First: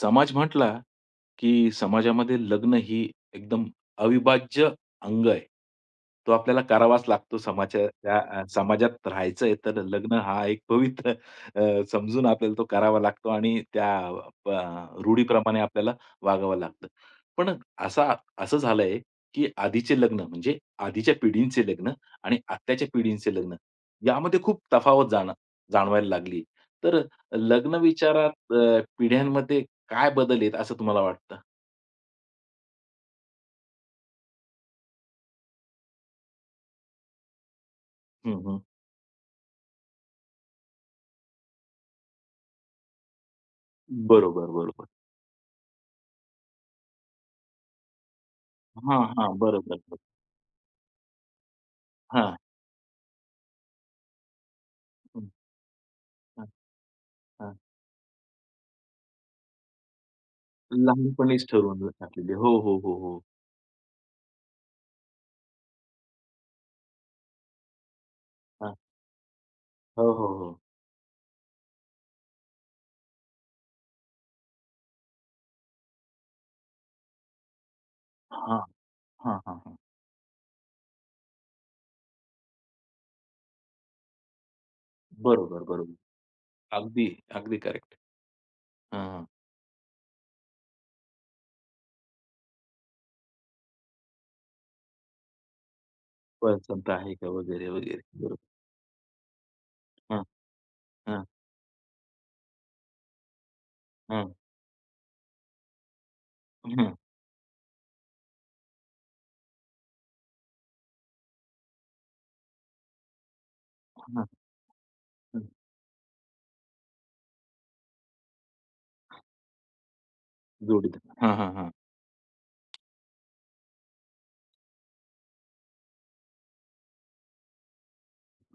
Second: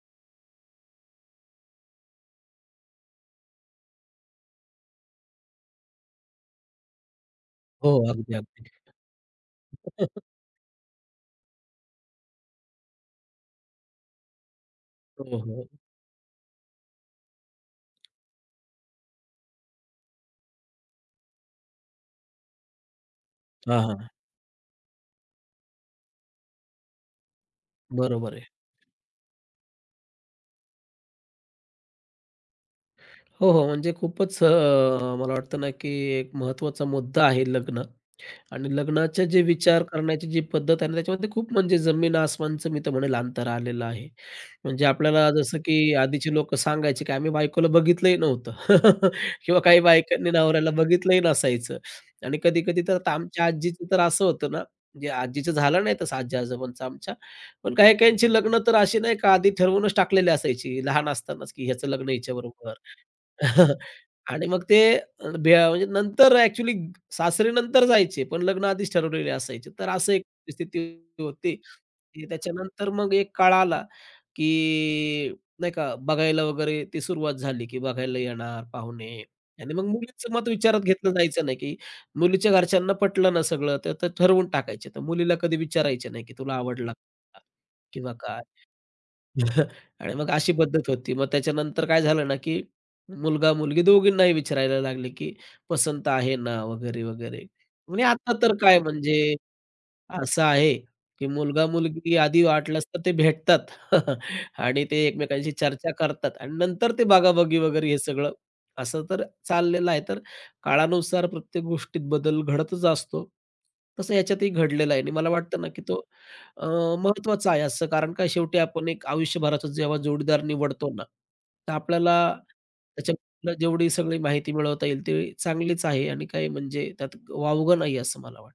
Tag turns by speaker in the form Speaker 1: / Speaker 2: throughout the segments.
Speaker 1: समाज म्हटला, की समाजामध्ये लग्न ही एकदम अविभाज्य अंग आहे. तो आपल्याला करावाच लागतो
Speaker 2: हो,
Speaker 1: समाजाच्या
Speaker 2: अगदी, अगदी.
Speaker 1: समाजात राहायचंय तर लग्न हा एक पवित्र समजून आपल्याला तो करावा लागतो आणि त्या प
Speaker 2: हो,
Speaker 1: रूढीप्रमाणे
Speaker 2: हो.
Speaker 1: आपल्याला वागावं लागतं. पण असा असं झालंय, की आधीचे लग्न म्हणजे आधीच्या पिढींचे लग्न आणि आत्ताच्या पिढींचे लग्न
Speaker 2: हां, हां.
Speaker 1: यामध्ये खूप तफावत जाणवायला लागली. तर लग्न
Speaker 2: बरोबर आहे.
Speaker 1: विचारात पिढ्यांमध्ये काय बदल आहेत असं तुम्हाला वाटतं?
Speaker 2: हो, हो. म्हणजे खूपच मला वाटतं ना, की एक महत्त्वाचा मुद्दा आहे लग्न.
Speaker 1: हं, हं.
Speaker 2: आणि लग्नाचे जे विचार करण्याची जी पद्धत आहे ना, त्याच्यामध्ये खूप म्हणजे जमीन आसमानचं मी तर म्हणेल अंतर आलेलं आहे.
Speaker 1: बरोबर,
Speaker 2: म्हणजे
Speaker 1: बरोबर.
Speaker 2: आपल्याला जसं की आधीची लोकं सांगायची, की आम्ही बायकोला बघितलंही नव्हतं.
Speaker 1: हां, हां.
Speaker 2: किंवा
Speaker 1: बरोबर.
Speaker 2: काही
Speaker 1: बरोबर.
Speaker 2: बायकांनी नवऱ्याला बघितलंही नसायचं.
Speaker 1: हां,
Speaker 2: आणि कधी-कधी तर आता आमच्या आजीचं तर असं होतं ना, म्हणजे
Speaker 1: हं,
Speaker 2: आजीचं झालं नाही तसं
Speaker 1: हां,
Speaker 2: आजी-आजोबांचं आमच्या.
Speaker 1: हां.
Speaker 2: पण काही-काहींची लग्न तर अशी नाही का आधी ठरवूनच टाकलेली असायची लहान
Speaker 1: लहानपणीच
Speaker 2: असतानाच, की
Speaker 1: ठरवून
Speaker 2: ह्याचं लग्न
Speaker 1: टाकलेली. हो,
Speaker 2: हिच्याबरोबर.
Speaker 1: हो, हो, हो.
Speaker 2: आणि मग ते म्हणजे नंतर ॲक्चुअली सासरी नंतर जायचे, पण लग्न
Speaker 1: हां.
Speaker 2: आधीच ठरवलेले असायचे. तर
Speaker 1: हो,
Speaker 2: असं एक
Speaker 1: हो, हो.
Speaker 2: परिस्थिती होती. की त्याच्यानंतर मग एक काळ आला, की नाही का बघायला वगैरे ती सुरुवात झाली, की बघायला
Speaker 1: हां,
Speaker 2: येणार पाहुणे.
Speaker 1: हां, हां, हां.
Speaker 2: आणि मग मुलीचं मत विचारात घेतलं जायचं नाही, की मुलीच्या घरच्यांना पटलं ना सगळं, तर ते ठरवून टाकायचे. तर मुलीला कधी
Speaker 1: बरोबर, बरोबर.
Speaker 2: विचारायचे नाही, की तुला आवडला
Speaker 1: अगदी,
Speaker 2: का?
Speaker 1: अगदी करेक्ट.
Speaker 2: किंवा काय?
Speaker 1: हां, हां.
Speaker 2: आणि मग अशी पद्धत होती. मग त्याच्यानंतर काय झालं ना, की मुलगा-मुलगी दोघींनाही विचारायला लागले, की पसंत आहे ना,
Speaker 1: पसंत
Speaker 2: वगैरे,
Speaker 1: आहे का
Speaker 2: वगैरे.
Speaker 1: वगैरे, वगैरे.
Speaker 2: म्हणजे आता
Speaker 1: बरोबर.
Speaker 2: तर काय म्हणजे
Speaker 1: हां,
Speaker 2: असं आहे,
Speaker 1: हां,
Speaker 2: की मुलगा-मुलगी आधी वाटलंच तर ते भेटतात.
Speaker 1: हां.
Speaker 2: आणि ते एकमेकांशी चर्चा करतात आणि नंतर
Speaker 1: हं,
Speaker 2: ते बागाबागी वगैरे हे सगळं असं तर चाललेलं आहे. तर काळानुसार प्रत्येक गोष्टीत बदल घडतच असतो. तसं
Speaker 1: हां,
Speaker 2: ह्याच्यातही घडलेला आहे आणि मला
Speaker 1: हं.
Speaker 2: वाटतं ना, की तो अ, महत्त्वाचा आहे असं. कारण काय शेवटी आपण एक आयुष्यभराचा जेव्हा जोडीदार निवडतो
Speaker 1: जोडीदार.
Speaker 2: ना,
Speaker 1: हां, हां, हां.
Speaker 2: तर आपल्याला त्याच्याबद्दल जेवढी सगळी माहिती मिळवता येईल, ती चांगलीच आहे आणि काही म्हणजे त्यात वावगं नाही असं मला वाटतं.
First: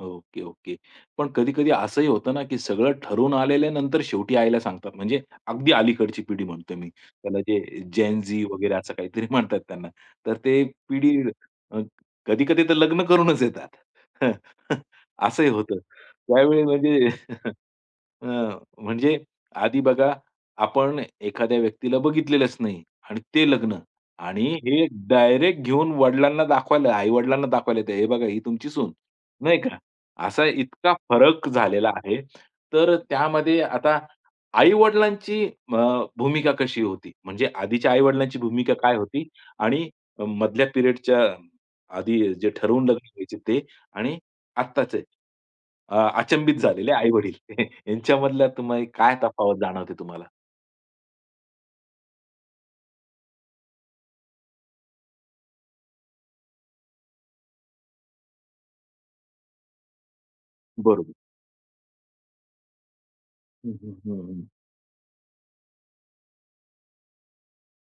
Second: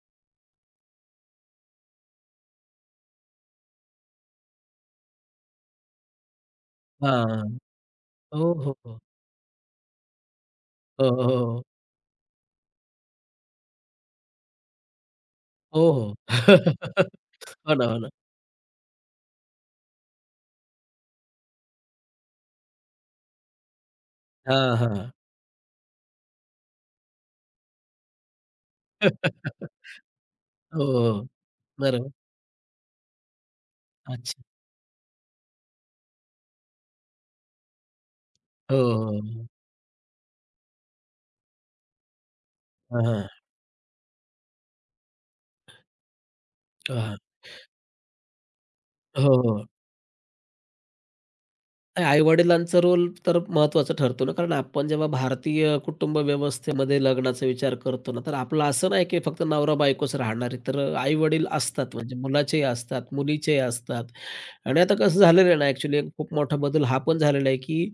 Speaker 1: Okay, okay. पण कधी-कधी असंही होतं ना, की सगळं ठरवून आलेल्यानंतर शेवटी आईला सांगतात. म्हणजे अगदी अलीकडची पिढी म्हणतोय मी. त्याला
Speaker 2: हां.
Speaker 1: जे जेन झी
Speaker 2: हो,
Speaker 1: वगैरे
Speaker 2: हो,
Speaker 1: असं
Speaker 2: हो.
Speaker 1: काहीतरी म्हणतात त्यांना. तर ते
Speaker 2: हो,
Speaker 1: पिढी
Speaker 2: हो, हो.
Speaker 1: अ, कधी-कधी तर लग्न करूनच येतात. असंही होतं.
Speaker 2: हो, हो.
Speaker 1: त्यावेळी म्हणजे
Speaker 2: हो ना, हो ना.
Speaker 1: अ, म्हणजे आधी बघा आपण एखाद्या व्यक्तीला बघितलेलंच नाही आणि ते लग्न आणि
Speaker 2: हां,
Speaker 1: हे
Speaker 2: हां.
Speaker 1: डायरेक्ट घेऊन वडिलांना दाखवायला आई-वडिलांना दाखवायला येते, "हे बघा ही तुमची सून." नाही, असा
Speaker 2: हो,
Speaker 1: इतका
Speaker 2: हो.
Speaker 1: फरक झालेला
Speaker 2: बरोबर.
Speaker 1: आहे. तर त्यामध्ये आता
Speaker 2: अच्छा.
Speaker 1: आई-वडिलांची भूमिका कशी होती? म्हणजे आधीच्या आई-वडिलांची भूमिका
Speaker 2: हो,
Speaker 1: काय
Speaker 2: हो,
Speaker 1: होती?
Speaker 2: हो.
Speaker 1: आणि मधल्या पिरियडच्या आधी जे ठरवून
Speaker 2: हां,
Speaker 1: लग्न
Speaker 2: हां.
Speaker 1: व्हायचे ते आणि आत्ताचे अचंबित झालेले
Speaker 2: हां.
Speaker 1: आई-वडील यांच्यामधला तुम्ही काय
Speaker 2: हो,
Speaker 1: तफावत
Speaker 2: हो.
Speaker 1: जाणवते तुम्हाला?
Speaker 2: आई-वडिलांचा रोल तर महत्त्वाचा ठरतो ना, कारण आपण जेव्हा भारतीय कुटुंब व्यवस्थेमध्ये लग्नाचा विचार करतो ना, तर आपलं असं नाही की फक्त नवरा-बायकोच राहणार आहे. तर
Speaker 1: बरोबर.
Speaker 2: आई-वडील असतात, म्हणजे मुलाचेही असतात, मुलीचेही
Speaker 1: हं, हं,
Speaker 2: असतात.
Speaker 1: हं, हं.
Speaker 2: आणि आता कसं झालेलं आहे ना, ॲक्चुअली खूप मोठा बदल हा पण झालेला आहे, की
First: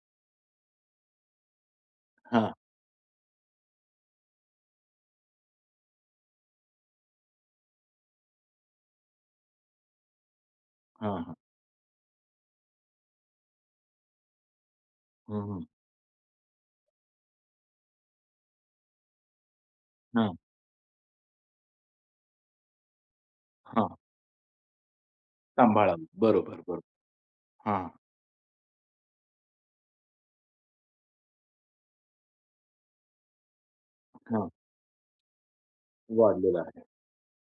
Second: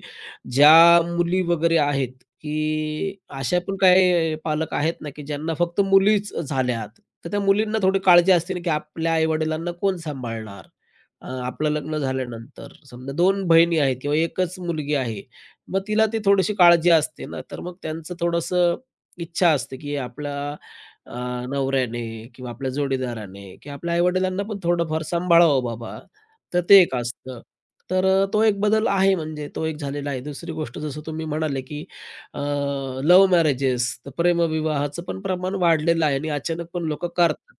Speaker 2: ज्या मुली वगैरे आहेत,
Speaker 1: हां,
Speaker 2: की अशा पण काही पालक आहेत ना, की ज्यांना फक्त मुलीच झाल्यात. तर त्या मुलींना थोडी काळजी असते ना, की आपल्या आई-वडिलांना कोण सांभाळणार?
Speaker 1: हां, हां.
Speaker 2: आपलं लग्न झाल्यानंतर समजा दोन बहिणी आहेत किंवा एकच मुलगी आहे.
Speaker 1: हं, हं.
Speaker 2: मग तिला ती थोडीशी काळजी असते ना, तर मग त्यांचं थोडंसं इच्छा असते, की आपला
Speaker 1: हां,
Speaker 2: अ, नवऱ्याने किंवा आपल्या जोडीदाराने किंवा आपल्या
Speaker 1: हां.
Speaker 2: आई-वडिलांना पण थोडंफार सांभाळावं बाबा.
Speaker 1: सांभाळावं. बरोबर,
Speaker 2: तर
Speaker 1: बरोबर.
Speaker 2: ते एक असतं.
Speaker 1: हां,
Speaker 2: तो एक बदल आहे म्हणजे तो एक झालेला आहे. दुसरी गोष्ट जसं तुम्ही म्हणाले, की लव्ह मॅरेजेस तर
Speaker 1: हां.
Speaker 2: प्रेमविवाहाचं पण प्रमाण वाढलेलं आहे आणि
Speaker 1: वाढलेलं
Speaker 2: अचानक
Speaker 1: आहे.
Speaker 2: पण लोकं करतात.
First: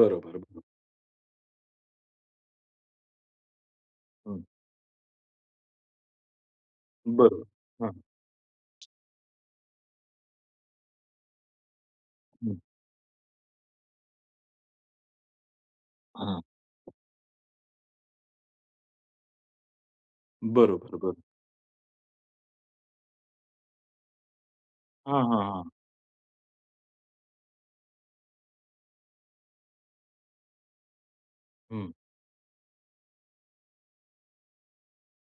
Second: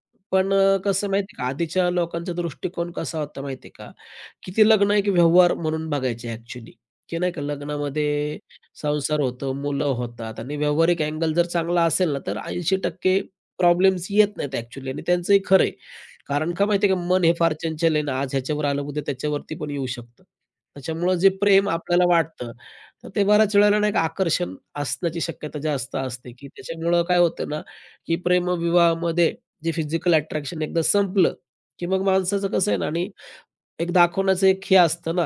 Speaker 1: बरोबर,
Speaker 2: पण
Speaker 1: बरोबर.
Speaker 2: कसं माहिती आहे का, आधीच्या लोकांचा दृष्टिकोन कसा होता माहिती आहे का,
Speaker 1: हं.
Speaker 2: की ते लग्न एक व्यवहार म्हणून बघायचे ॲक्चुअली, की नाही का
Speaker 1: बरोबर. हां,
Speaker 2: लग्नामध्ये संसार होतो, मुलं होतात आणि व्यावहारिक अँगल जर चांगला असेल ना, तर
Speaker 1: हं.
Speaker 2: 80% प्रॉब्लेम्स येत नाहीत ॲक्चुअली आणि त्यांचंही खरं
Speaker 1: हां.
Speaker 2: कारण का माहिती का, मन हे फार चंचल आहे ना, आज ह्याच्यावर आलं, उद्या त्याच्यावरती पण येऊ शकतं.
Speaker 1: बरोबर, बरोबर.
Speaker 2: त्याच्यामुळं जे प्रेम आपल्याला वाटतं, तर ते बऱ्याच वेळेला नाही का आकर्षण असण्याची
Speaker 1: हां, हां,
Speaker 2: शक्यता
Speaker 1: हां.
Speaker 2: जास्त असते, की त्याच्यामुळं काय होतं ना, की प्रेमविवाहामध्ये जे फिजिकल अट्रॅक्शन एकदा संपलं, की
Speaker 1: हं.
Speaker 2: मग माणसाचं कसं आहे ना आणि एक दाखवण्याचं एक हे असतं ना,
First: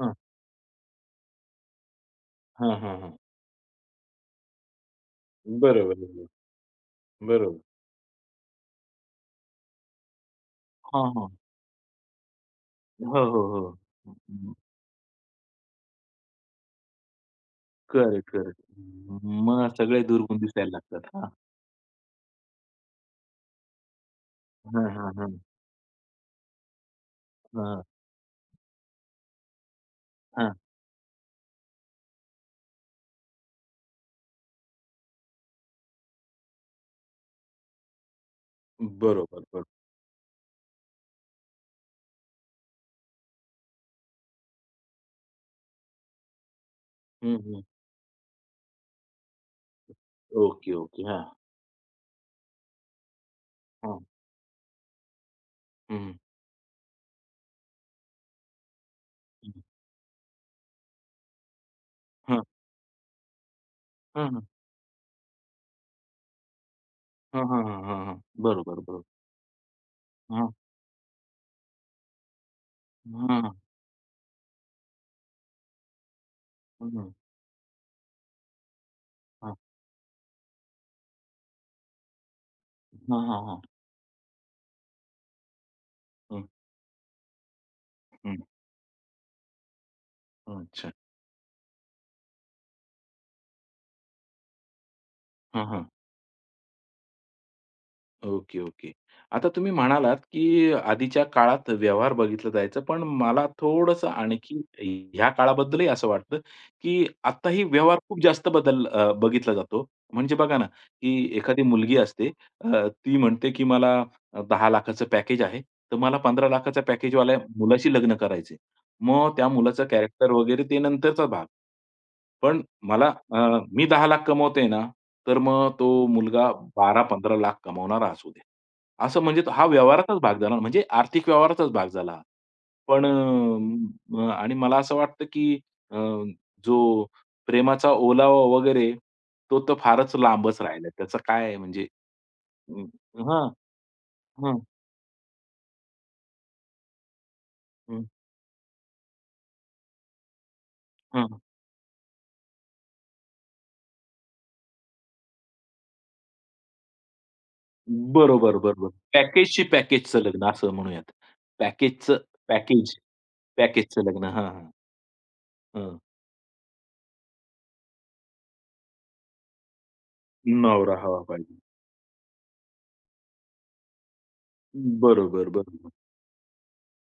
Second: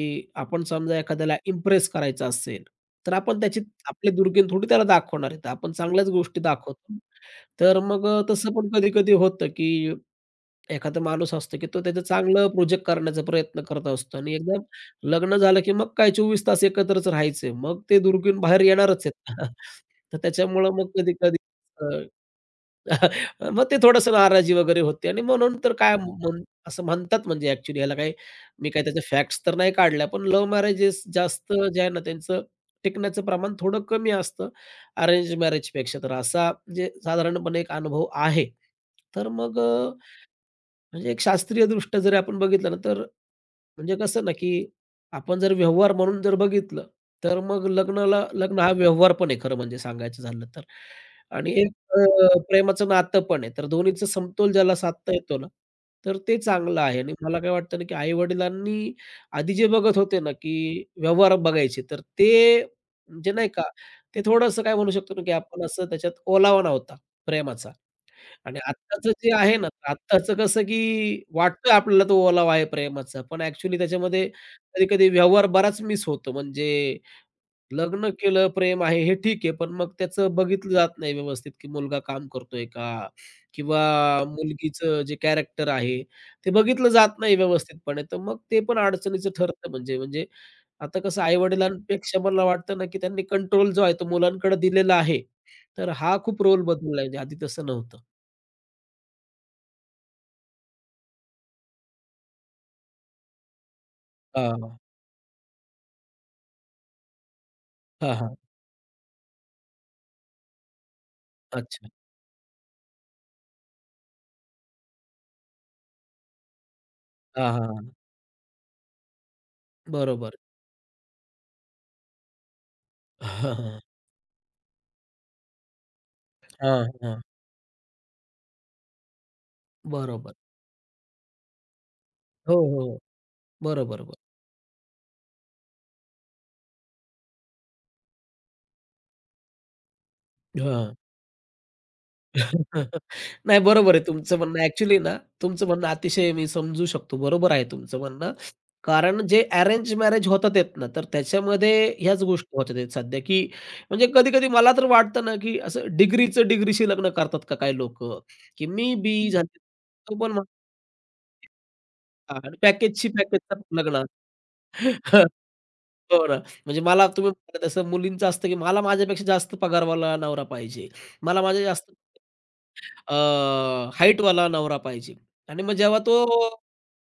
Speaker 1: हां,
Speaker 2: आपण समजा एखाद्याला इम्प्रेस करायचं असेल,
Speaker 1: हां, हां, हां.
Speaker 2: तर आपण त्याची आपले दुर्गुण थोडी त्याला दाखवणार आहेत. आपण
Speaker 1: बरोबर,
Speaker 2: चांगल्याच
Speaker 1: बरोबर.
Speaker 2: गोष्टी दाखवतो.
Speaker 1: बरोबर.
Speaker 2: तर मग तसं पण कधी-कधी होतं, की एखादा
Speaker 1: हां, हां.
Speaker 2: माणूस असतो, की तो त्याचं चांगलं प्रोजेक्ट करण्याचा
Speaker 1: हो, हो,
Speaker 2: प्रयत्न
Speaker 1: हो.
Speaker 2: करत असतो आणि एकदम लग्न झालं, की मग काय 24 तास एकत्रच राहायचंय. मग ते
Speaker 1: करेक्ट,
Speaker 2: दुर्गुण
Speaker 1: करेक्ट.
Speaker 2: बाहेर येणारच आहेत.
Speaker 1: मग सगळे
Speaker 2: तर
Speaker 1: दुर्गुण दिसायला
Speaker 2: त्याच्यामुळं मग
Speaker 1: लागतात. हां.
Speaker 2: कधी-कधी मग ते थोडंसं नाराजी वगैरे
Speaker 1: हां,
Speaker 2: होते
Speaker 1: हां,
Speaker 2: आणि
Speaker 1: हां.
Speaker 2: म्हणून तर काय हां. म्हण असं म्हणतात म्हणजे ॲक्चुअली
Speaker 1: हां,
Speaker 2: ह्याला काही मी काही त्याच्या फॅक्ट्स तर नाही काढल्या, पण लव्ह
Speaker 1: हां.
Speaker 2: मॅरेजेस जास्त जे आहे ना त्यांचं टिकण्याचं प्रमाण थोडं कमी असतं अरेंज मॅरेजपेक्षा. तर असा म्हणजे साधारणपणे एक अनुभव आहे. तर
Speaker 1: बरोबर,
Speaker 2: मग
Speaker 1: बरोबर.
Speaker 2: अ, म्हणजे एक शास्त्रीयदृष्ट्या जरी आपण बघितलं ना, तर म्हणजे कसं ना, की आपण जर व्यवहार म्हणून जर बघितलं,
Speaker 1: हं,
Speaker 2: तर
Speaker 1: हं.
Speaker 2: मग लग्नाला लग्न हा व्यवहार पण आहे खरं म्हणजे सांगायचं झालं तर.
Speaker 1: Okay, okay. हां,
Speaker 2: आणि एक प्रेमाचं नातं पण आहे. तर
Speaker 1: हां.
Speaker 2: दोन्हीचा समतोल ज्याला साधता येतो ना,
Speaker 1: हं, हं.
Speaker 2: तर ते चांगलं आहे. आणि मला काय वाटतं ना, की आई-वडिलांनी आधी जे बघत होते ना, की व्यवहार बघायचे, तर
Speaker 1: हां,
Speaker 2: ते म्हणजे नाही का, ते
Speaker 1: हां, हां.
Speaker 2: थोडंसं काय म्हणू शकतो ना, की आपण असं त्याच्यात ओलावा नव्हता
Speaker 1: हां, हां,
Speaker 2: प्रेमाचा.
Speaker 1: हां, हां, हां.
Speaker 2: आणि
Speaker 1: बरोबर, बरोबर.
Speaker 2: आत्ताचं जे आहे ना, आत्ताचं
Speaker 1: हां,
Speaker 2: कसं की वाटतं आपल्याला तो ओलावा आहे प्रेमाचा, पण
Speaker 1: हां,
Speaker 2: ॲक्चुअली त्याच्यामध्ये कधी-कधी व्यवहार बराच मिस होतो.
Speaker 1: हं,
Speaker 2: म्हणजे
Speaker 1: हां.
Speaker 2: लग्न केलं, प्रेम आहे, हे ठीक आहे, पण मग त्याचं बघितलं जात नाही व्यवस्थित, की मुलगा काम करतोय का?
Speaker 1: हां, हां, हां.
Speaker 2: किंवा मुलगीचं जे कॅरेक्टर आहे,
Speaker 1: हं,
Speaker 2: ते बघितलं जात नाही व्यवस्थितपणे. तर
Speaker 1: हं,
Speaker 2: मग ते पण अडचणीचं ठरतं म्हणजे म्हणजे
Speaker 1: हं. अच्छा.
Speaker 2: आता कसं आई-वडिलांपेक्षा मला वाटतं ना, की त्यांनी कंट्रोल जो आहे तो मुलांकडे दिलेला आहे.
Speaker 1: हां, हां.
Speaker 2: तर हा खूप रोल बदलला आहे, म्हणजे आधी तसं नव्हतं.
Speaker 1: Okay, okay. आता तुम्ही म्हणालात, की आधीच्या काळात व्यवहार बघितलं जायचं, पण मला थोडंसं आणखी
Speaker 2: हां.
Speaker 1: ह्या काळाबद्दलही असं वाटतं, की आत्ताही व्यवहार
Speaker 2: हां,
Speaker 1: खूप
Speaker 2: हां.
Speaker 1: जास्त बदल बघितला जातो. म्हणजे बघा ना, की एखादी
Speaker 2: अच्छा.
Speaker 1: मुलगी असते, ती म्हणते, की मला 10,00,000चं पॅकेज आहे, तर मला 15,00,000चा पॅकेजवाल्या
Speaker 2: हां, हां,
Speaker 1: मुलाशी
Speaker 2: हां.
Speaker 1: लग्न करायचंय. मग त्या मुलाचं कॅरेक्टर
Speaker 2: बरोबर.
Speaker 1: वगैरे ते नंतरचा भाग. पण मला
Speaker 2: हां, हां.
Speaker 1: मी 10,00,000 कमवते ना, तर मग तो मुलगा
Speaker 2: हां, हां.
Speaker 1: 12-15,00,000 कमावणारा असू दे. असं म्हणजे तो हा व्यवहाराचाच भाग
Speaker 2: बरोबर.
Speaker 1: झाला म्हणजे आर्थिक व्यवहाराचाच भाग झाला हा.
Speaker 2: हो, हो.
Speaker 1: पण
Speaker 2: बरोबर, बरोबर.
Speaker 1: आणि मला असं वाटतं, की अ, जो प्रेमाचा ओलावा वगैरे तो तर फारच लांबच राहिला.
Speaker 2: हां.
Speaker 1: त्याचं काय म्हणजे अं, हां,
Speaker 2: नाही बरोबर आहे तुमचं म्हणणं.
Speaker 1: हं,
Speaker 2: ॲक्चुअली ना, तुमचं म्हणणं अतिशय मी समजू शकतो. बरोबर आहे तुमचं
Speaker 1: हं,
Speaker 2: म्हणणं. कारण जे अरेंज मॅरेज होतात आहेत ना, तर
Speaker 1: हं.
Speaker 2: त्याच्यामध्ये ह्याच गोष्टी होत आहेत सध्या, की म्हणजे कधी-कधी मला तर वाटतं ना, की असं डिग्रीचं डिग्रीशी लग्न करतात का काही लोकं,
Speaker 1: बरोबर,
Speaker 2: की
Speaker 1: बरोबर.
Speaker 2: मी बी झाले
Speaker 1: पॅकेजशी
Speaker 2: तो
Speaker 1: पॅकेजचं
Speaker 2: पण
Speaker 1: लग्न असं म्हणूयात. पॅकेजचं
Speaker 2: हां, आणि
Speaker 1: पॅकेज.
Speaker 2: पॅकेजशी पॅकेजचा
Speaker 1: पॅकेजचं
Speaker 2: लग्न.
Speaker 1: लग्न. हां, हां.
Speaker 2: हं.
Speaker 1: हं.
Speaker 2: हो ना. म्हणजे मला तुम्ही म्हणाला तसं मुलींचं असतं, की मला माझ्यापेक्षा जास्त पगारवाला नवरा पाहिजे.
Speaker 1: नवरा हवा
Speaker 2: मला
Speaker 1: पाहिजे.
Speaker 2: माझ्या जास्त हाईटवाला नवरा पाहिजे
Speaker 1: बरोबर,
Speaker 2: आणि मग
Speaker 1: बरोबर.
Speaker 2: जेव्हा तो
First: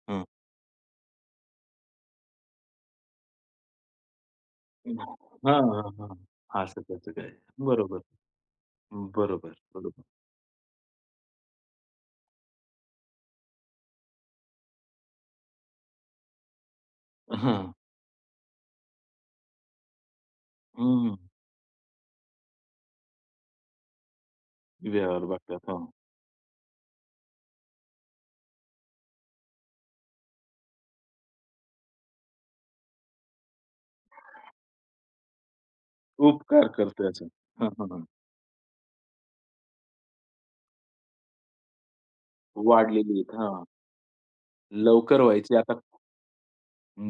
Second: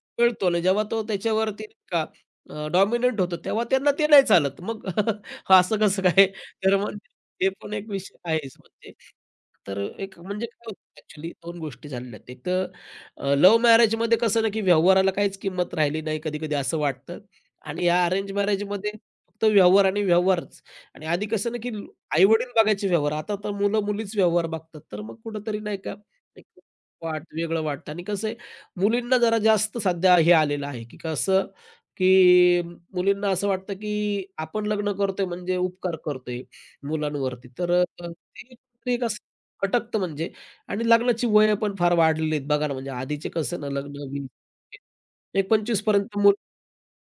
Speaker 1: हं.
Speaker 2: मिळतो आणि जेव्हा तो त्याच्यावरती का डॉमिनंट होतो तेव्हा त्यांना ते नाही चालत. मग
Speaker 1: हां,
Speaker 2: असं
Speaker 1: हां,
Speaker 2: कसं
Speaker 1: हां.
Speaker 2: काय? तर
Speaker 1: असं
Speaker 2: मग
Speaker 1: त्याचं काय.
Speaker 2: ते पण एक
Speaker 1: बरोबर,
Speaker 2: विषय आहेच म्हणजे.
Speaker 1: बरोबर,
Speaker 2: तर
Speaker 1: बरोबर.
Speaker 2: एक म्हणजे काय होतं ॲक्चुअली गोष्टी झालेल्या आहेत. एक तर लव्ह मॅरेजमध्ये कसं ना, की व्यवहाराला काहीच किंमत राहिली नाही कधी-कधी असं वाटतं
Speaker 1: हां.
Speaker 2: आणि या अरेंज मॅरेजमध्ये फक्त व्यवहार आणि व्यवहारच. आणि
Speaker 1: हं.
Speaker 2: आधी कसं ना, की आई-वडील बघायचे व्यवहार. आता तर मुलं-मुलीच व्यवहार बघतात. तर मग
Speaker 1: व्यवहार
Speaker 2: कुठेतरी
Speaker 1: बघतात.
Speaker 2: नाही
Speaker 1: हां.
Speaker 2: का एक वाट वेगळं वाटतं आणि कसं आहे, मुलींना जरा जास्त सध्या हे आलेलं आहे, की कसं, की मुलींना असं वाटतं, की आपण लग्न करतोय म्हणजे उपकार करतोय
Speaker 1: उपकार करतोय असं.
Speaker 2: मुलांवरती.
Speaker 1: हां, हां, हां.
Speaker 2: ते कुठेतरी एक असं खटकतं म्हणजे. आणि लग्नाची वय पण फार वाढलेली आहेत. बघा ना, म्हणजे
Speaker 1: वाढलेली
Speaker 2: आधीचे
Speaker 1: आहेत.
Speaker 2: कसं
Speaker 1: हां.
Speaker 2: ना लग्न 20
Speaker 1: लवकर
Speaker 2: एक
Speaker 1: व्हायची आता
Speaker 2: 25 पर्यंत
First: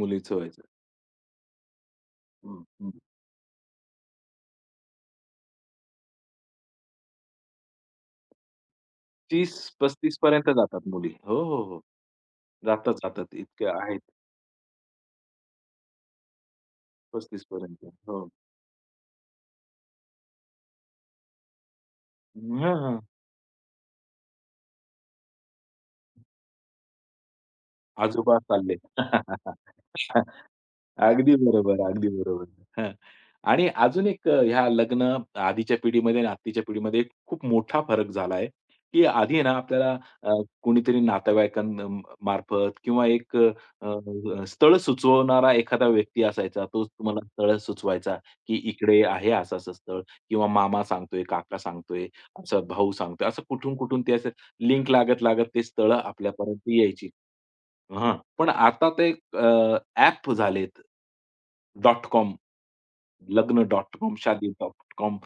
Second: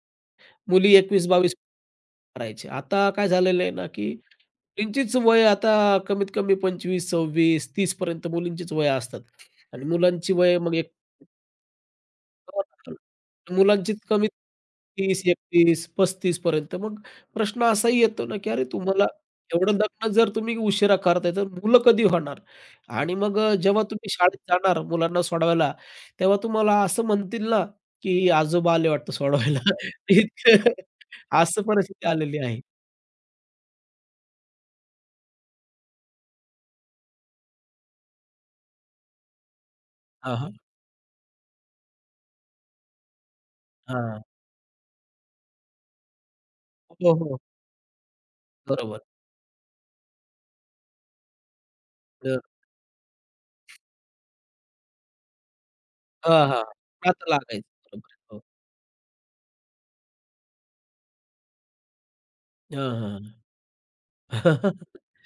Speaker 1: मुलीचं व्हायचं.
Speaker 2: मुली 21-22
Speaker 1: हं,
Speaker 2: करायचे.
Speaker 1: हं.
Speaker 2: आता काय झालेलं आहे ना, की मुलींचीच वय आता कमीत कमी 25, 26, 30 पर्यंत मुलींचीच वय असतात आणि
Speaker 1: 30-35
Speaker 2: मुलांची
Speaker 1: पर्यंत
Speaker 2: वय मग
Speaker 1: जातात
Speaker 2: एक
Speaker 1: मुली. हो, हो, हो. जातात, जातात. इतक्या आहेत
Speaker 2: मुलांचीच कमी 30, 31, 35 पर्यंत. मग
Speaker 1: 35
Speaker 2: प्रश्न
Speaker 1: पर्यंत.
Speaker 2: असाही
Speaker 1: हो.
Speaker 2: येतो ना, की अरे तुम्हाला एवढं लग्न जर तुम्ही उशिरा करताय, तर मुलं कधी होणार?
Speaker 1: हां, हां.
Speaker 2: आणि मग जेव्हा तुम्ही शाळेत जाणार मुलांना सोडवायला, तेव्हा तुम्हाला असं म्हणतील ना, की
Speaker 1: आजोबा चालले.
Speaker 2: आजोबा आले वाटतं सोडवायला. इतकं
Speaker 1: अगदी
Speaker 2: असं
Speaker 1: बरोबर,
Speaker 2: परिस्थिती
Speaker 1: अगदी
Speaker 2: आलेली
Speaker 1: बरोबर.
Speaker 2: आहे.
Speaker 1: हं. आणि अजून एक ह्या लग्न आधीच्या पिढीमध्ये आणि आत्ताच्या पिढीमध्ये एक खूप मोठा फरक झाला आहे, की आधी आहे ना आपल्याला अ, कोणीतरी नातेवाईकांमार्फत किंवा
Speaker 2: हां.
Speaker 1: स्थळ सुचवणारा एखादा व्यक्ती असायचा. तोच
Speaker 2: हो,
Speaker 1: तुम्हाला
Speaker 2: हो.
Speaker 1: स्थळ सुचवायचा, की
Speaker 2: बरोबर.
Speaker 1: इकडे आहे असं-असं स्थळ किंवा मामा सांगतोय, काका सांगतोय,
Speaker 2: तर
Speaker 1: असं भाऊ सांगतोय. असं कुठून-कुठून ते असं लिंक लागत-लागत ते स्थळं
Speaker 2: हां, हां.
Speaker 1: आपल्यापर्यंत यायची.
Speaker 2: हात लागायचं.
Speaker 1: हां.
Speaker 2: बरोबर. हो.
Speaker 1: पण आता ते ॲप झालेत. .com,
Speaker 2: हां, हां.
Speaker 1: Lagna.com, Shaadi.com,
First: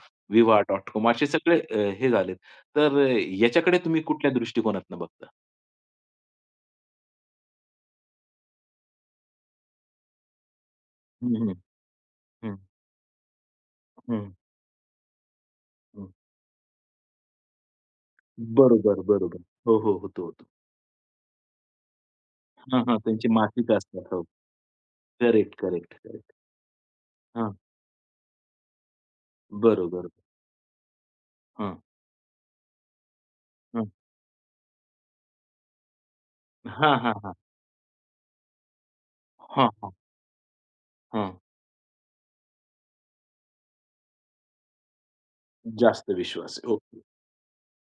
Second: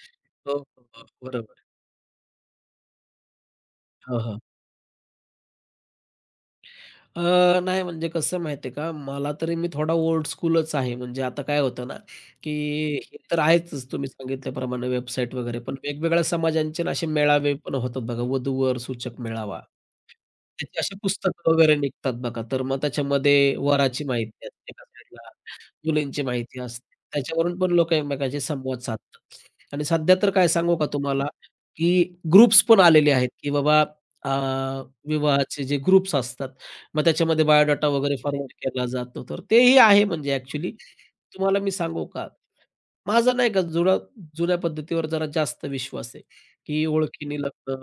Speaker 2: हो, हो.
Speaker 1: Vivaha.com असे सगळे
Speaker 2: बरोबर.
Speaker 1: हे झालेत. तर याच्याकडे तुम्ही
Speaker 2: हां,
Speaker 1: कुठल्या
Speaker 2: हां.
Speaker 1: दृष्टिकोनातनं बघता?
Speaker 2: अ, नाही म्हणजे कसं माहिती आहे का, मला तरी मी थोडा ओल्ड स्कूलच आहे. म्हणजे
Speaker 1: हं,
Speaker 2: आता
Speaker 1: हं.
Speaker 2: काय होतं ना, की
Speaker 1: हं,
Speaker 2: हे तर आहेतच तुम्ही
Speaker 1: हं,
Speaker 2: सांगितल्याप्रमाणे वेबसाईट वगैरे, पण
Speaker 1: हं.
Speaker 2: वेगवेगळ्या समाजांचे ना असे मेळावे पण होतात बघा, वधूवर
Speaker 1: बरोबर,
Speaker 2: सूचक
Speaker 1: बरोबर.
Speaker 2: मेळावा.
Speaker 1: हो, हो. होतो, होतो.
Speaker 2: त्याची अशी पुस्तकं वगैरे निघतात बघा, तर मग
Speaker 1: हां, हां. त्यांची
Speaker 2: त्याच्यामध्ये
Speaker 1: मासिक
Speaker 2: वराची
Speaker 1: असतात. हो.
Speaker 2: माहिती असते एका साईडला.
Speaker 1: करेक्ट, करेक्ट,
Speaker 2: मुलींची
Speaker 1: करेक्ट.
Speaker 2: माहिती असते.
Speaker 1: हां.
Speaker 2: त्याच्यावरून पण लोकं एकमेकांशी संवाद साधतात. आणि
Speaker 1: बरोबर.
Speaker 2: सध्या तर काय सांगू का तुम्हाला,
Speaker 1: हां,
Speaker 2: की ग्रुप्स पण आलेले आहेत, की बाबा
Speaker 1: हां.
Speaker 2: अ, विवाहाचे जे ग्रुप्स असतात,
Speaker 1: हां,
Speaker 2: मग
Speaker 1: हां, हां.
Speaker 2: त्याच्यामध्ये बायोडाटा वगैरे फॉरवर्ड केला जातो. तर
Speaker 1: हां,
Speaker 2: तेही
Speaker 1: हां,
Speaker 2: आहे म्हणजे ॲक्चुअली.
Speaker 1: हां.
Speaker 2: तुम्हाला मी सांगू का, माझा नाही का जुन्या पद्धतीवर जरा जास्त
Speaker 1: जास्त
Speaker 2: विश्वास आहे,
Speaker 1: विश्वास आहे.
Speaker 2: की
Speaker 1: ओके.
Speaker 2: ओळखीने लग्न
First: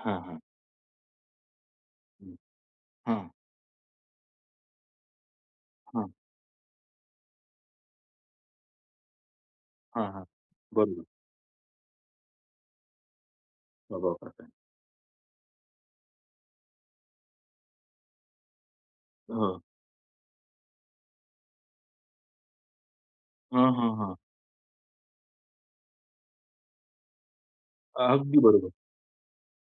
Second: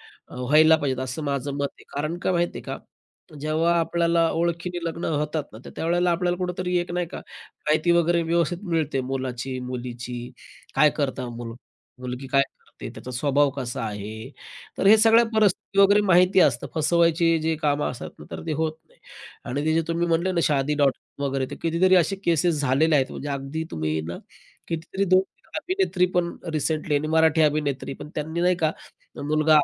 Speaker 1: हां,
Speaker 2: अ,
Speaker 1: हां.
Speaker 2: व्हायला पाहिजेत असं माझं मत आहे. कारण का
Speaker 1: हं.
Speaker 2: माहिती आहे का,
Speaker 1: हां,
Speaker 2: जेव्हा आपल्याला ओळखीने लग्न होतात ना, तर
Speaker 1: हां,
Speaker 2: त्यावेळेला आपल्याला कुठेतरी एक नाही का माहिती वगैरे व्यवस्थित मिळते मुलाची,
Speaker 1: हां, हां.
Speaker 2: मुलीची, काय
Speaker 1: बरोबर.
Speaker 2: करता मुल मुलगी काय करते, त्याचा स्वभाव कसा आहे.
Speaker 1: स्वभावप्रकारे.
Speaker 2: तर हे सगळ्या परिस्थिती वगैरे माहिती असतं. फसवायची जे कामं असतात ना, तर ते होत नाही.
Speaker 1: हं.
Speaker 2: आणि ते जे तुम्ही म्हणले ना शादी डॉट कॉम वगैरे, ते कितीतरी असे केसेस झालेले आहेत. म्हणजे अगदी
Speaker 1: हां, हां,
Speaker 2: तुम्ही
Speaker 1: हां.
Speaker 2: ना कितीतरी 2-3 अभिनेत्री पण रिसेंटली आणि मराठी अभिनेत्री पण
Speaker 1: अगदी
Speaker 2: त्यांनी नाही
Speaker 1: बरोबर.
Speaker 2: का मुलगा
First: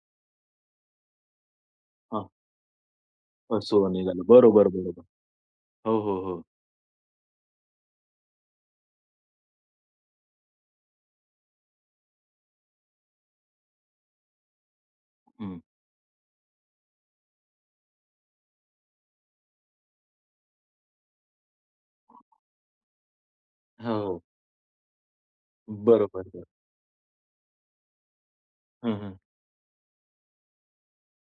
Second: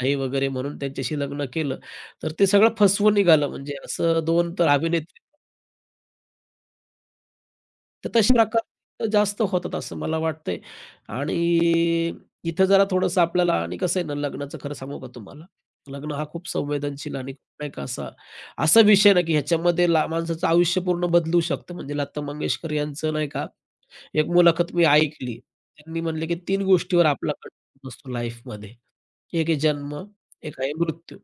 Speaker 2: आहे वगैरे म्हणून त्यांच्याशी लग्न केलं.
Speaker 1: हां.
Speaker 2: तर ते सगळं फसवून निघालं. म्हणजे
Speaker 1: फसवा
Speaker 2: असं
Speaker 1: निघाला.
Speaker 2: 2
Speaker 1: बरोबर,
Speaker 2: तर
Speaker 1: बरोबर.
Speaker 2: अभिनेत्री
Speaker 1: हो, हो, हो.
Speaker 2: तर तशा प्रकार जास्त होतात असं मला वाटतंय आणि इथं जरा थोडंसं आपल्याला आणि कसं आहे ना लग्नाचं खरं सांगू का तुम्हाला?
Speaker 1: हं.
Speaker 2: लग्न हा खूप संवेदनशील आणि नाही का असा असा विषय ना, की ह्याच्यामध्ये ला माणसाचं आयुष्य पूर्ण बदलू शकतं. म्हणजे लता मंगेशकर यांचं नाही का,
Speaker 1: हो, हो.
Speaker 2: एक मुलाखत मी ऐकली. त्यांनी
Speaker 1: बरोबर,
Speaker 2: म्हणले, की
Speaker 1: बरोबर.
Speaker 2: 3 गोष्टीवर आपला कंट्रोल असतो लाईफमध्ये.
Speaker 1: हं, हं.
Speaker 2: एक आहे जन्म, एक आहे मृत्यू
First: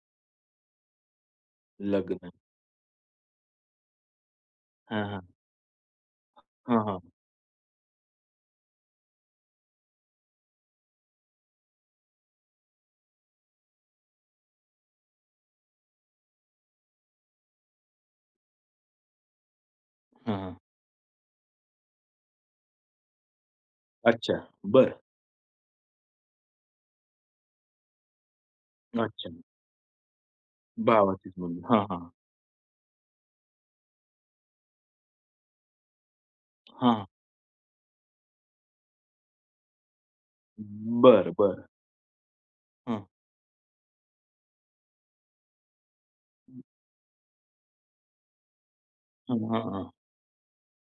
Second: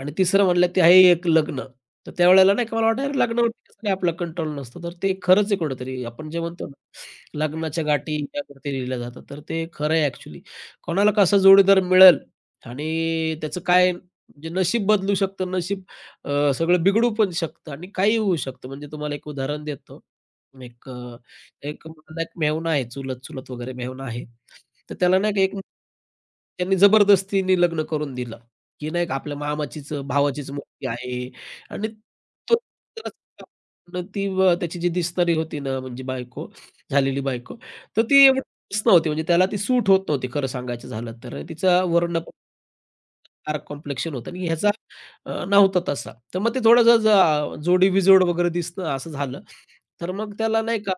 Speaker 2: आणि तिसरं म्हणलं ते आहे एक लग्न. तर
Speaker 1: लग्न.
Speaker 2: त्यावेळेला नाही का मला वाटतं लग्नावरती कसं काय आपला कंट्रोल नसतो. तर
Speaker 1: हां,
Speaker 2: ते
Speaker 1: हां.
Speaker 2: खरंच आहे कुठेतरी. आपण जे म्हणतो ना,
Speaker 1: हां, हां.
Speaker 2: लग्नाच्या गाठी यावरती लिहिल्या जातात. तर ते खरं आहे ॲक्चुअली. कोणाला कसा जोडीदार मिळेल आणि त्याचं काय म्हणजे नशीब बदलू शकतं. नशीब सगळं बिघडू पण शकतं आणि काहीही होऊ शकतं. म्हणजे तुम्हाला एक उदाहरण देतो.
Speaker 1: हां, हां.
Speaker 2: एक एक मला एक मेहुणा आहे, चुलत-चुलत वगैरे मेहुणा आहे.
Speaker 1: अच्छा. बरं.
Speaker 2: तर त्याला नाही का एक त्यांनी जबरदस्तीने लग्न करून दिलं, की नाही का
Speaker 1: अच्छा.
Speaker 2: आपल्या मामाचीच भावाचीच मुलगी आहे
Speaker 1: भावाचीच मुलगी. हां,
Speaker 2: आणि
Speaker 1: हां.
Speaker 2: तो न ती त्याची जी दिसणारी होती ना, म्हणजे बायको
Speaker 1: हां.
Speaker 2: झालेली बायको, तर ती एवढी खास नव्हती. म्हणजे त्याला ती सूट होत नव्हती खरं सांगायचं झालं
Speaker 1: बरं,
Speaker 2: तर. आणि
Speaker 1: बरं.
Speaker 2: तिचा वर्ण पण
Speaker 1: हं.
Speaker 2: डार्क कॉम्प्लेक्शन होतं आणि ह्याचा नव्हता तसा. तर मग ते थोडंसं जोडीबिजोड वगैरे दिसणं असं झालं.
Speaker 1: हं, हां, हां.
Speaker 2: तर मग त्याला नाही का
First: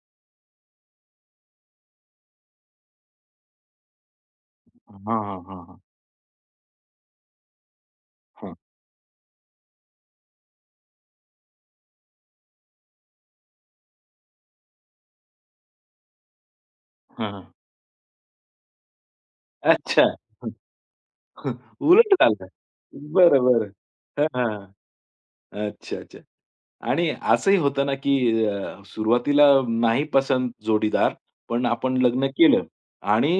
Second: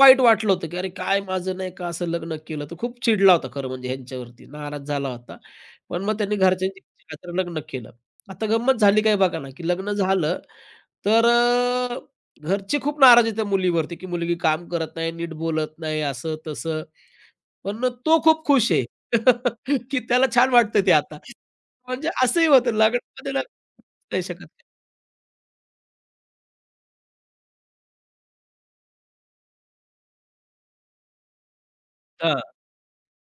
Speaker 2: वाईट वाटलं होतं, की "अरे काय माझं नाही का असं लग्न केलं?" तर खूप चिडला होता खरं म्हणजे ह्यांच्यावरती, नाराज
Speaker 1: हां,
Speaker 2: झाला होता.
Speaker 1: हां, हां, हां.
Speaker 2: पण मग त्यांनी घरच्यांची इच्छा खातिर लग्न केलं. आता
Speaker 1: हां.
Speaker 2: गंमत झाली काय बघा ना, की लग्न झालं तर घरचे खूप नाराज आहेत त्या मुलीवरती, की मुलगी काम करत नाही, नीट बोलत नाही, असं तसं.
Speaker 1: हां, हां.
Speaker 2: पण तो खूप खुश आहे, की
Speaker 1: अच्छा.
Speaker 2: त्याला छान वाटतं ते आता. म्हणजे
Speaker 1: उलट झालं.
Speaker 2: असंही होतं लग्नामध्ये.
Speaker 1: बरं,
Speaker 2: लग्न
Speaker 1: बरं.
Speaker 2: नाही
Speaker 1: हां,
Speaker 2: शकत.
Speaker 1: हां. अच्छा, अच्छा. आणि असंही होतं ना, की सुरुवातीला नाही पसंत जोडीदार, पण आपण लग्न
Speaker 2: हां.
Speaker 1: केलं आणि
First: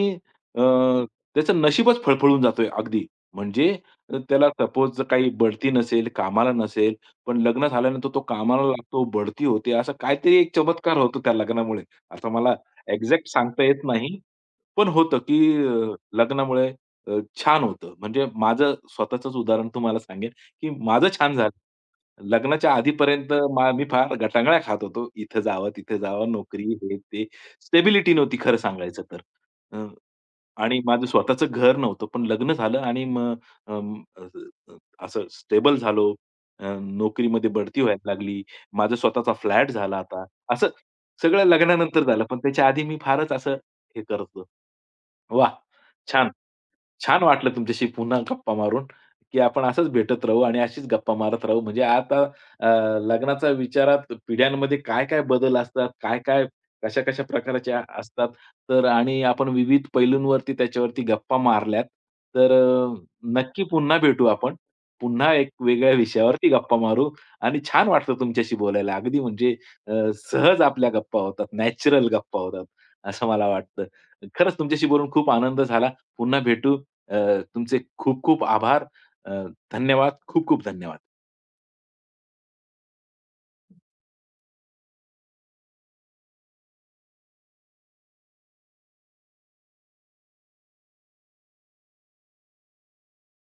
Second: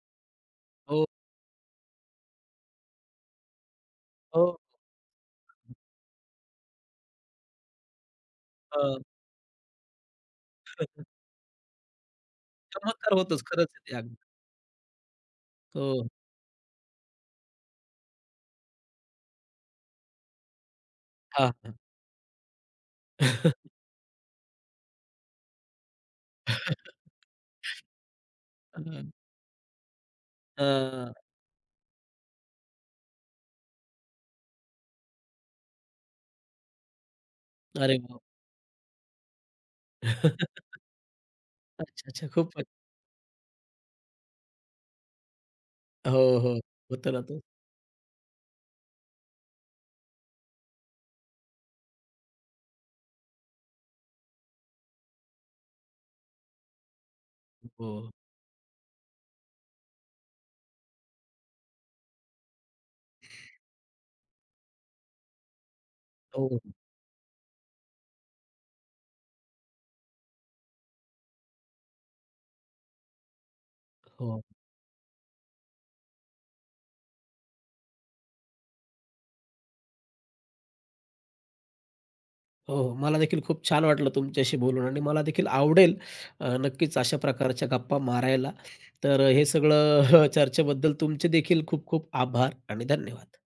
Speaker 1: अ,
Speaker 2: हो,
Speaker 1: त्याचं नशीबच फळफळून जातोय अगदी. म्हणजे
Speaker 2: हो.
Speaker 1: त्याला सपोज जर काही बढती नसेल, कामाला नसेल, पण लग्न झाल्यानंतर तो कामाला
Speaker 2: हां.
Speaker 1: लागतो, बढती होते, असं काहीतरी एक चमत्कार होतो त्या लग्नामुळे. आता मला
Speaker 2: चमत्कार
Speaker 1: एक्झॅक्ट
Speaker 2: होतोच.
Speaker 1: सांगता
Speaker 2: खरंच
Speaker 1: येत
Speaker 2: आहे ते अगदी.
Speaker 1: नाही. पण होतं, की
Speaker 2: हो.
Speaker 1: लग्नामुळे अ, छान होतं. म्हणजे माझं स्वतःचंच उदाहरण तुम्हाला सांगेन, की माझं छान झालं.
Speaker 2: हां.
Speaker 1: लग्नाच्या आधीपर्यंत मी फार गटांगळ्या खात होतो. इथं जावं, तिथे जावं, नोकरी, हे ते. स्टेबिलिटी नव्हती खरं सांगायचं
Speaker 2: हं.
Speaker 1: तर. अ, आणि माझं
Speaker 2: हां.
Speaker 1: स्वतःचं घर नव्हतं. पण लग्न झालं आणि मग अं, अ, असं स्टेबल झालो. नोकरीमध्ये बढती
Speaker 2: अरे
Speaker 1: व्हायला
Speaker 2: वाह!
Speaker 1: लागली. माझा स्वतःचा फ्लॅट झाला आता. असं सगळं लग्नानंतर
Speaker 2: अच्छा,
Speaker 1: झालं.
Speaker 2: अच्छा.
Speaker 1: पण
Speaker 2: खूपच.
Speaker 1: त्याच्या आधी मी फारच असं हे करत होतो.
Speaker 2: हो,
Speaker 1: छान.
Speaker 2: हो. होतं ना
Speaker 1: छान
Speaker 2: तो.
Speaker 1: वाटलं तुमच्याशी पुन्हा गप्पा मारून, की आपण असंच भेटत राहू आणि अशीच गप्पा मारत राहू. म्हणजे आता अ, लग्नाच्या विचारात पिढ्यांमध्ये काय-काय बदल असतात, काय-काय, कशा-कशा प्रकारच्या
Speaker 2: हो.
Speaker 1: असतात, तर आणि आपण विविध पैलूंवरती त्याच्यावरती गप्पा मारल्यात. तर नक्की पुन्हा भेटू आपण. पुन्हा एक वेगळ्या
Speaker 2: हो,
Speaker 1: विषयावरती
Speaker 2: हो.
Speaker 1: गप्पा मारू आणि छान वाटलं तुमच्याशी बोलायला. अगदी म्हणजे अ, सहज आपल्या गप्पा होतात, नॅचरल गप्पा होतात, असं मला वाटतं.
Speaker 2: हो,
Speaker 1: खरंच तुमच्याशी बोलून खूप आनंद झाला. पुन्हा भेटू. तुमचे खूप खूप आभार. अ, धन्यवाद. खूप खूप धन्यवाद.
Speaker 2: हो. मला देखील खूप छान वाटलं तुमच्याशी बोलून आणि मला देखील आवडेल नक्कीच अशा प्रकारच्या गप्पा मारायला. तर हे सगळं चर्चेबद्दल तुमचे देखील खूप खूप आभार आणि धन्यवाद.